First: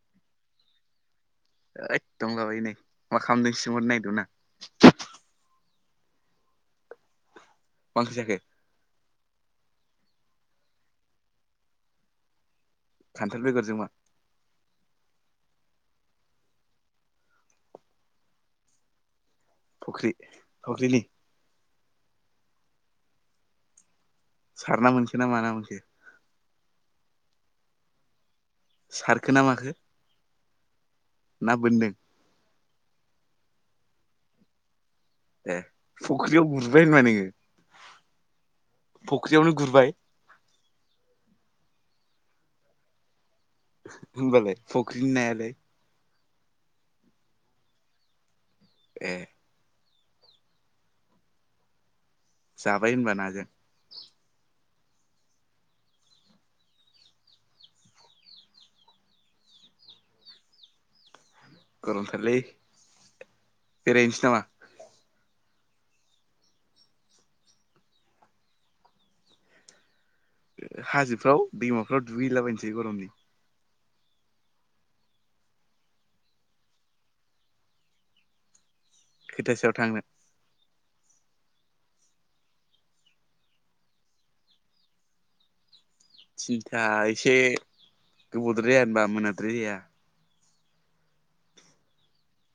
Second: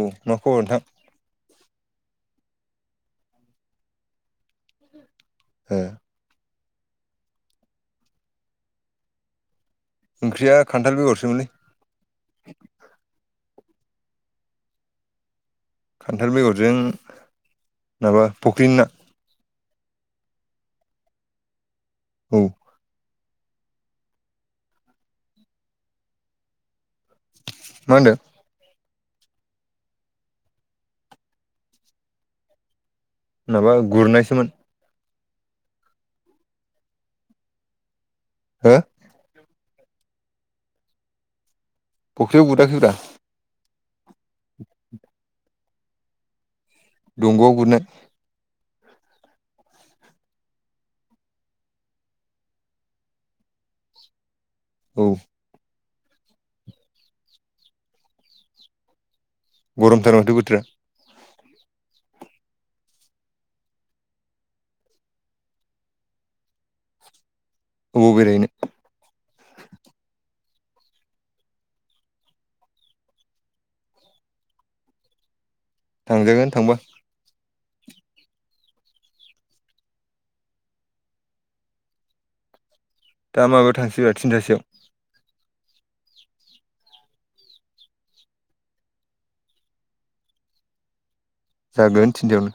औ मा खबर नोंथां? ऐद दंला बायो नै, मा खालामदोंसो सोंहरनो नायगिरदोंमोन आं। ओ। मा ओंख्रि जाखो? ओंख्रिया खान्थाल बेगर सोमोनलै। खान्थाल बेगरजों मा? खान्थाल बेगरजों माबा फुख्रिनि ना। फख्रि फख्रिनि? औ। सारना मोनखोना माना मोनखो? मा होनदों? सारखो ना माखो? ना बोनदों? माबा गुरनायसोमोन। ए फख्रियाव गुरबाय होनबा नोङो हो फख्रियावनो गुरबाय? फख्रियाव गुराखैब्रा होमबालाय फुख्रिनि नायालाय? दंगआव गुरनो ए। जाबाय होनबा नाजों? औ। गरमथार माथो बोथोरा गरमथारलै बेरायहैनोसै नामा? अबाव बेरायहैनो? हाजोफ्राव दैमाफ्राव दुगैलाबायनोसै गरमनि। थांजागोन थांबा। खैथासोयाव थांनो? दा माबायाव थांसैब्रा थिनथासोआव। थिनथा एसे गोबावद्राय जाया होनबा मोनाद्राय जाया? जागोन थिनथायावनो।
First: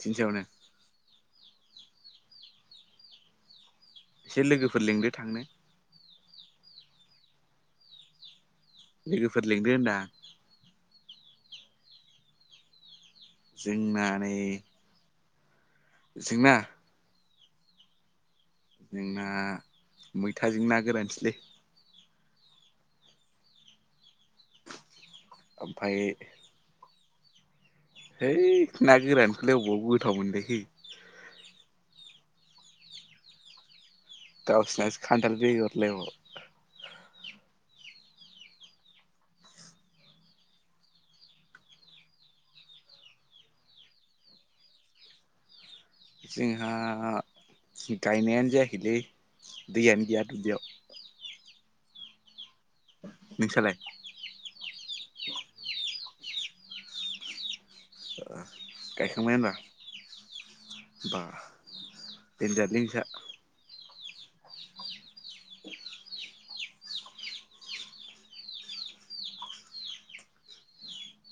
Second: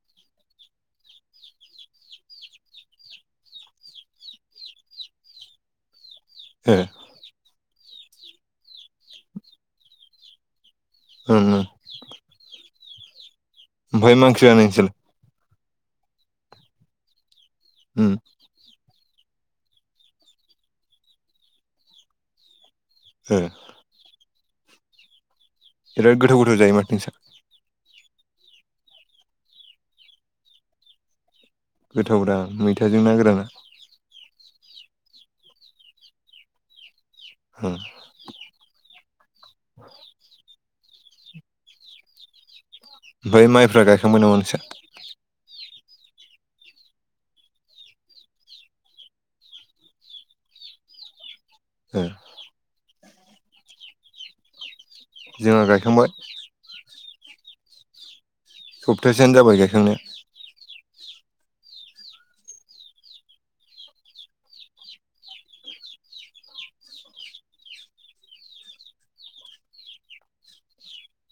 थिनथायावनो? एसे लोगोफोर लिंदो थांनो हो? लोगोफोर लिंदो होनदां ओम। जोंना ओमफाय मा ओंख्रि नै जाया नोंस्रालाय? जोंना? ओम। जोंना मैथाजों ना गोरानसोलै। ए ओमफ्राय बिराद गोथाव गोथाव जायो माथो नोंसा? है ना गोरानखौलाय अबाव गोथाव मोनलायखो गोथाव ब्रा मैथाजों ना गोराना गावसिनासो खानथाल बेगर लायबाव [inaudible] ओमफ्राय माइफ्रा गायखांबाय नाम नोंसा जोंंहा गायनायानो जायाखैलै दैयानो गैया दुबलियाव ह [unintelligible] नोंस्रालाय जोंहा गायखांबाय सप्तासेयानो गायखांबाय होनबा जाबाय गायखांनाया बा देन्जादलै नोंसा। [inaudible]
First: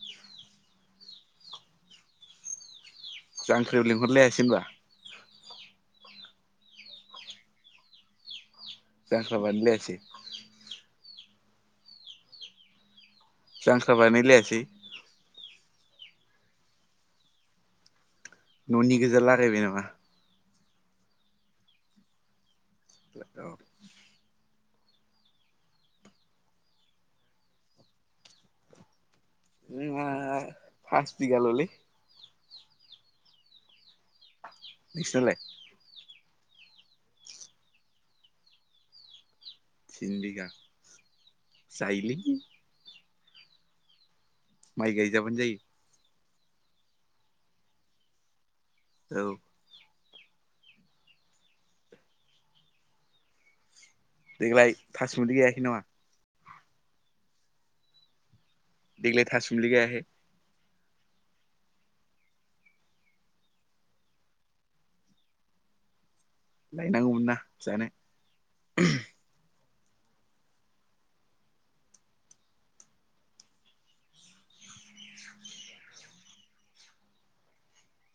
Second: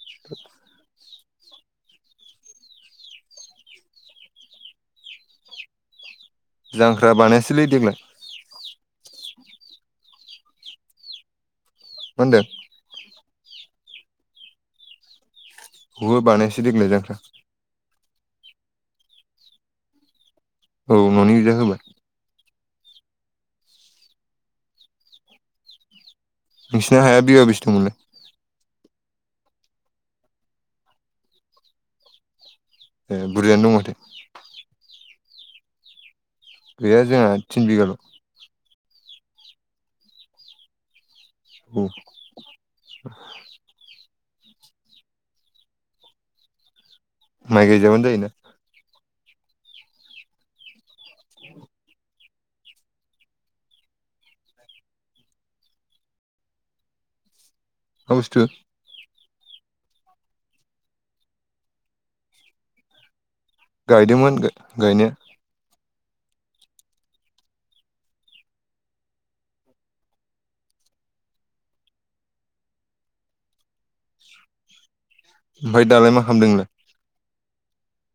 [inaudible] जांख्रियाव लिंहरलायासै होनबा। जांख्रा बानायासैलै देग्लाय। जाख्रां बानायलायासै। मोनदो। जांख्रा बानायलायासै। हु बानायासो देग्लाय जांख्रा। न'नि गोजा लागायबाय नामा? औ न'नि गोजा होबाय। [inaudible] नोंसिना हाया बिगा बेसे दंमोनलै। फारस बिगा ललै। ए बुरजायानो दं माथो। नोसिनालाय। गैया जोंहा थिन बिगा ल। थिन बिगा औ जायो लै। [inaudible] माय गायजाबोन जायो। माइ गाय जाबानो जायोना। औ। [inaudible] देग्लाय थासुमलि गायाखै नामा? हसुतु। देग्लाय थासुमलि गायाखै। गायदोंमोन गा गायनाया। गायनांगौमोन ना जानो। ओमफ्राय दालाय मा खालामदों नोंलाय।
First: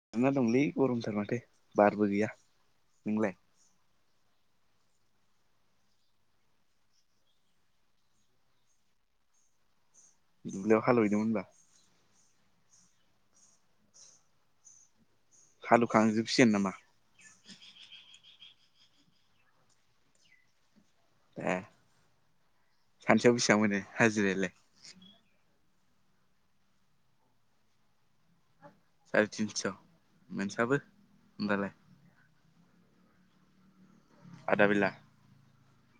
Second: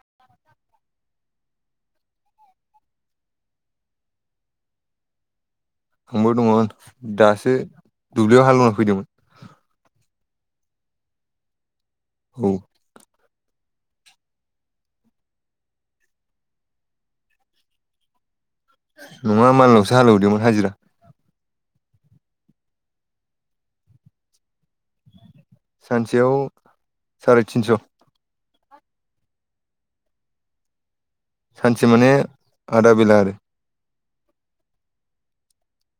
जना दोंलै गरमथार माथो बारबो गैया नोंलाय। आंबो दङमोन दासो दुब्लियाव हालेवना फैदोंमोन। दुब्लियाव हालवहैदोंमोन होनबा। औ। हालुखांजोबसिगोन नामा? नङा मालनावसो हालेवदोंमोन हाजिरा। ए सानसेयाव बेसेबां मोनो हाजिरायालाय। सानसेयाव साराय तिनस'। साराय तिनस' मोनसाबो। होमबालाय सानसे माने आदा बेला आरो। आदा बेला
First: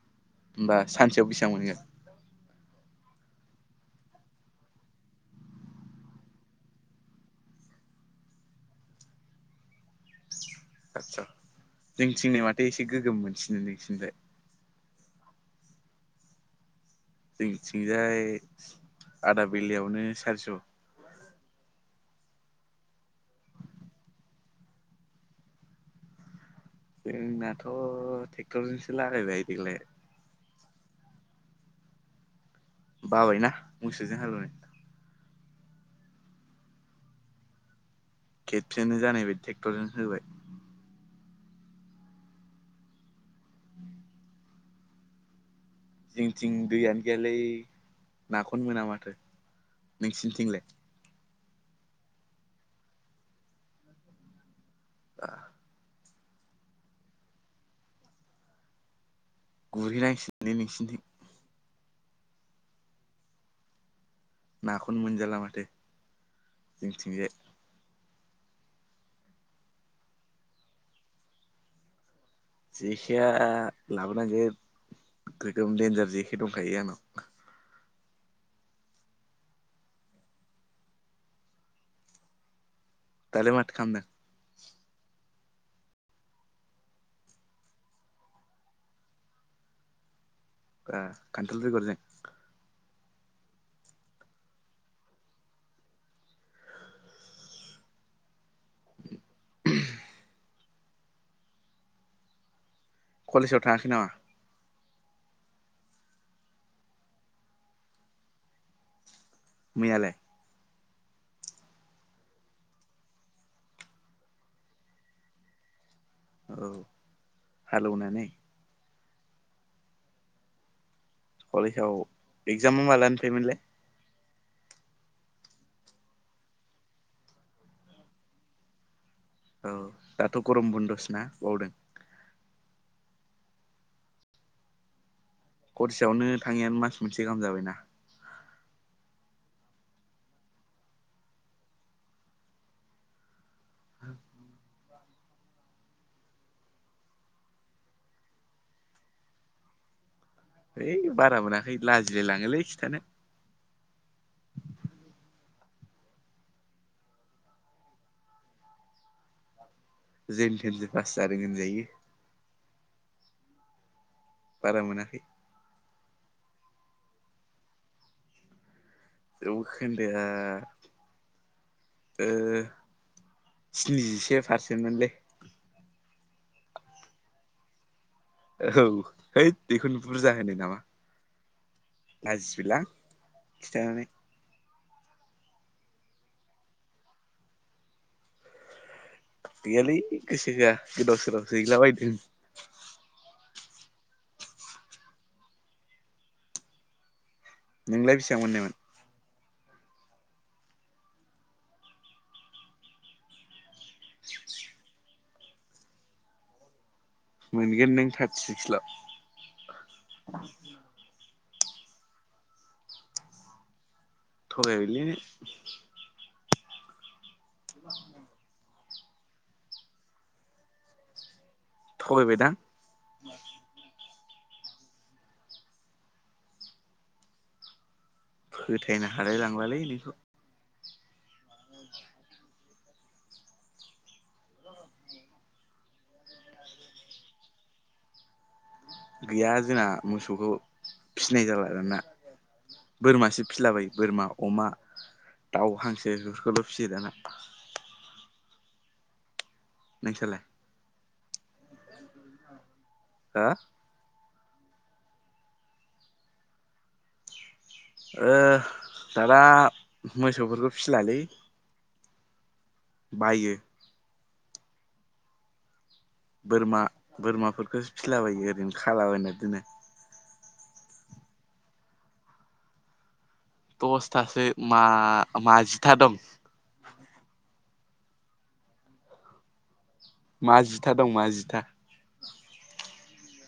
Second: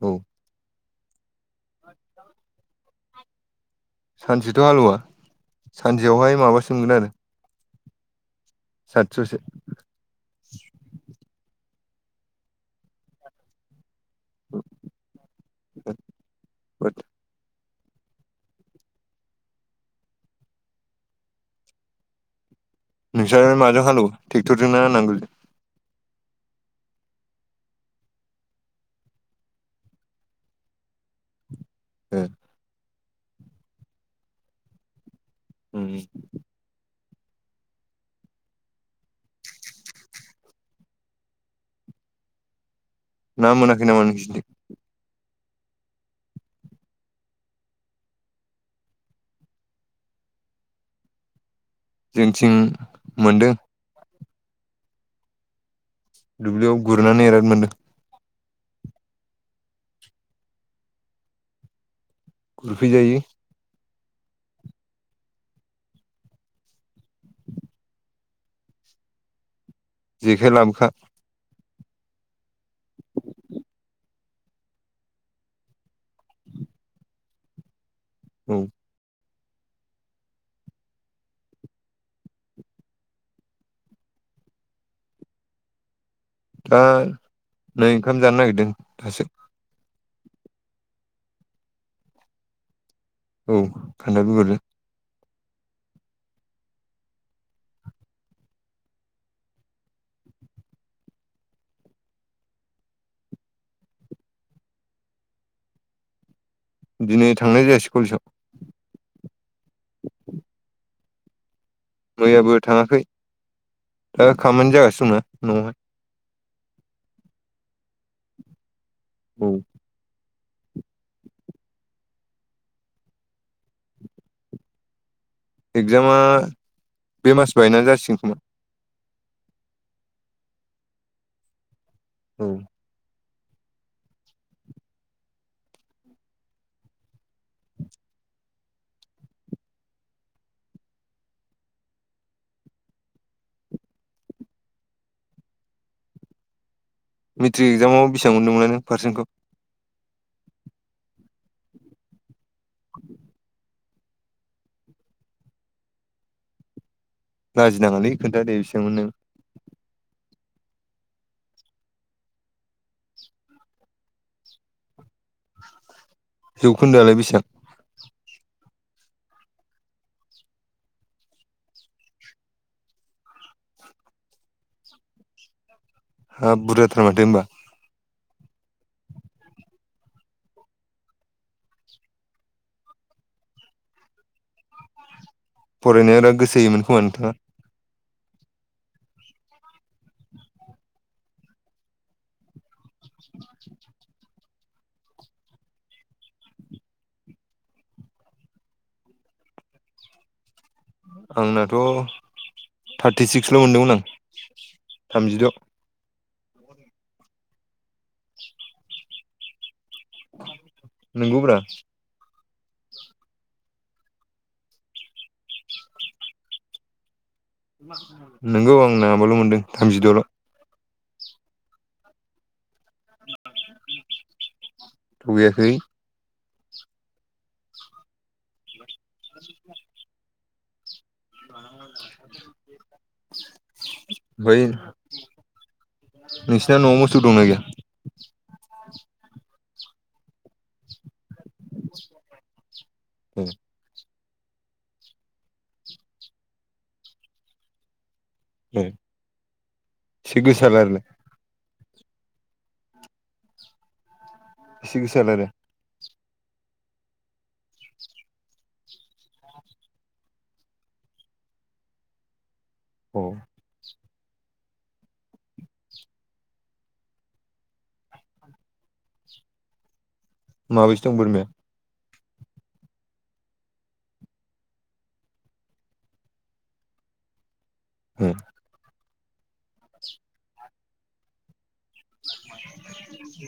औ होमबा सानसेयाव बेसेबां मोनहैगोन? सानसेथ' हालेवा सानसेयावहाय माबासो मोनो आरो। सातस'सो। आतसा जोंनिथिं माथो एसे गोगोम मोनसिनो नोंसिनिफाय [inaudible] जोंनिथिंजाय आदाबेलायावनो सारिस'। नोंसालाय माजों हालेवो ट्रेक्टरजोंना नांगोल जों। जोंनाथ' ट्रेक्टरजोंसो लागायबाय देग्लाय। ए बाबायना मोसौजों हालौवनो ओम खेबसेनो जानायबायदि ट्रेक्टरजों होबाय ना मोनाखै नामा नोंसिनिजों जोंनिथिं दैयानो गैयालै नाखौनो मोना माथो नोंसिनिथिंलाय जोंनिथिं मोनदों [inaudible] दुब्लियाव गुरनानै एराद मोनदों गुरहैनांसिगोन नोंसिनिथिं गुरफैजायो नाखौनो मोनजाला माथो जोंनिथिंजाय जेखाइ लाबोफा जेखाया ला गोगोम देनजार जेखाइ दंखायो आंनाव औ दालाय माथो खालामदों दा नै ओंखाम जानो नागिरदों दासो आ खान्थाल बेगर जों औ खानथाल बेगर जों कलेजाव थाङाखै नामा? दिनै थांनाय जायासै कलेसआव मैयालाय मैयाबो थाङाखै दा खामानि जागासिनो दंना न'आवहाय औ हालौनानै औ कलेजाव एगजामा मालानिफाय मोनलाय एगजामा बे मास बायनानै जासिगोन खोमा औ दाथ' गरम बन्दसो ना बावदों औ गरसेयावनो थाङैया मास मोनसे गाहाम जाबायना [inaudible] मेट्रिक एक्जामाव बेसेबां मोन्दोंमोनलाय नों पारसेन्टखौ हैइ बारा मोनाखै लाजिलाय लाङोलै खिथानो लाजिनाङालै खोन्थादे बेसेबां मोनदों जेन थेनसो पास जादों होनजायो बारा मोनाखै जौखोन्दोआलाय बेसेबां जौखोन्दो आ ओ स्निजिसे पारसेन्टमोनलै। हाब बुरजा थार माथो होमबा ओहौ है बेखौनो बुरजा होनो नामा लाजिबाय लां खिथानानै फरायनाया ना गोसो होयोमोन खोमा नोंथाङा गैयालै गोसो होआ गोदाव सोरावसो हैलाबायदों नोंलाय बेसेबां मोननायमोन आंनाथ' थार्टिसिक्सल' मोनदोंमोन आं थामजिद' मोनगोन नों थार्टिसिक्सल' नोंगौब्रा थगायबाय लै नोंगौ आं माबाल' मोनदों थामजिद'ल'। थगायबायदां? थगैयाखै। फोथायनो हालाय लांलालै नोंखौ। बै नोंसिना न'आव मोसौ दंना गैया? गैया जोंना। मोसौखौ फिसिनाय जाला आरोना ए बोरमासो फिसिलाबायो बोरमा। अमा दाउ हांसो बेफोरखौल' फिसियो दाना। नोंसालाय सिगसालाराल हा सिगिसल आरो दाना मोसौफोरखौ फिसिलालै अ बायो। बोरमा बोरमाफोरखौसो फिलाबायो ओरैनो खालाबायना दोनो। माबैसो दं बोरमाया? दसथासो मा माजिथा दं। ए मा जिथा दं मा जिथा।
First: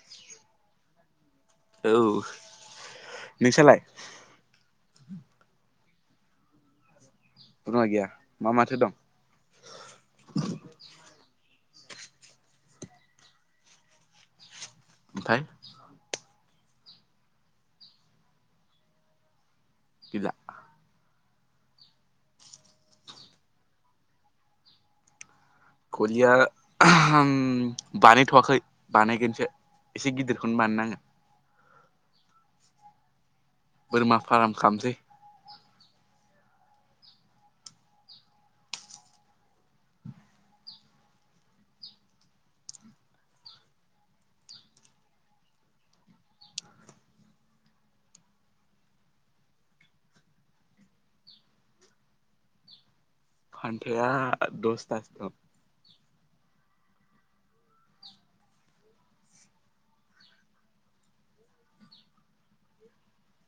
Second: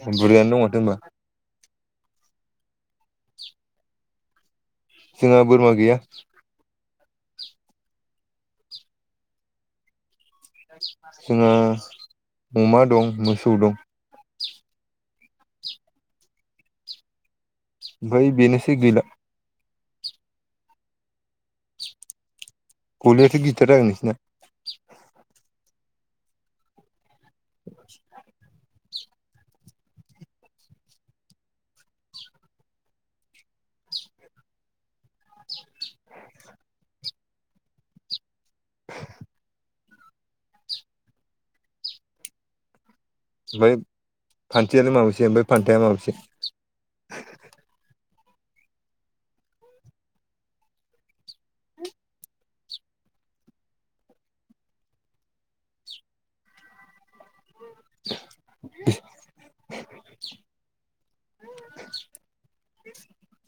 बुरजायानो दङथ' होनबा। औ नोंसालाय? जोंहा बोरमा गैया। बोरमा गैया मा माथो दं? जोंहा अमा दं मोसौ दं। ओमफ्राय ओमफ्राय बेनोसै गैला। गैला। गलियाथ' गिदिरथार जागोन नोंसिना। गलाया बानायथ'वाखै। बानायगोनसो एसे गिदिरखौनो बानाय नांगोन। बोरमा फार्म खालामसै। ओमफ्राय फान्थियालाय माबैसे ओमफ्राय फान्थायालाय माबैसे? फानथया दस्तासो दं। [inaudible]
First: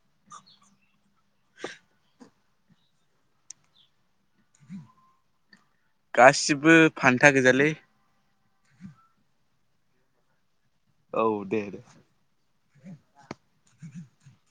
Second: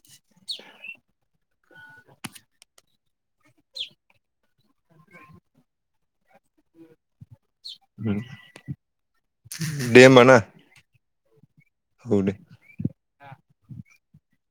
[inaudible] गासिबो फान्था गोजालै। दे होमबा ना। औ दे दे। औ दे [inaudible]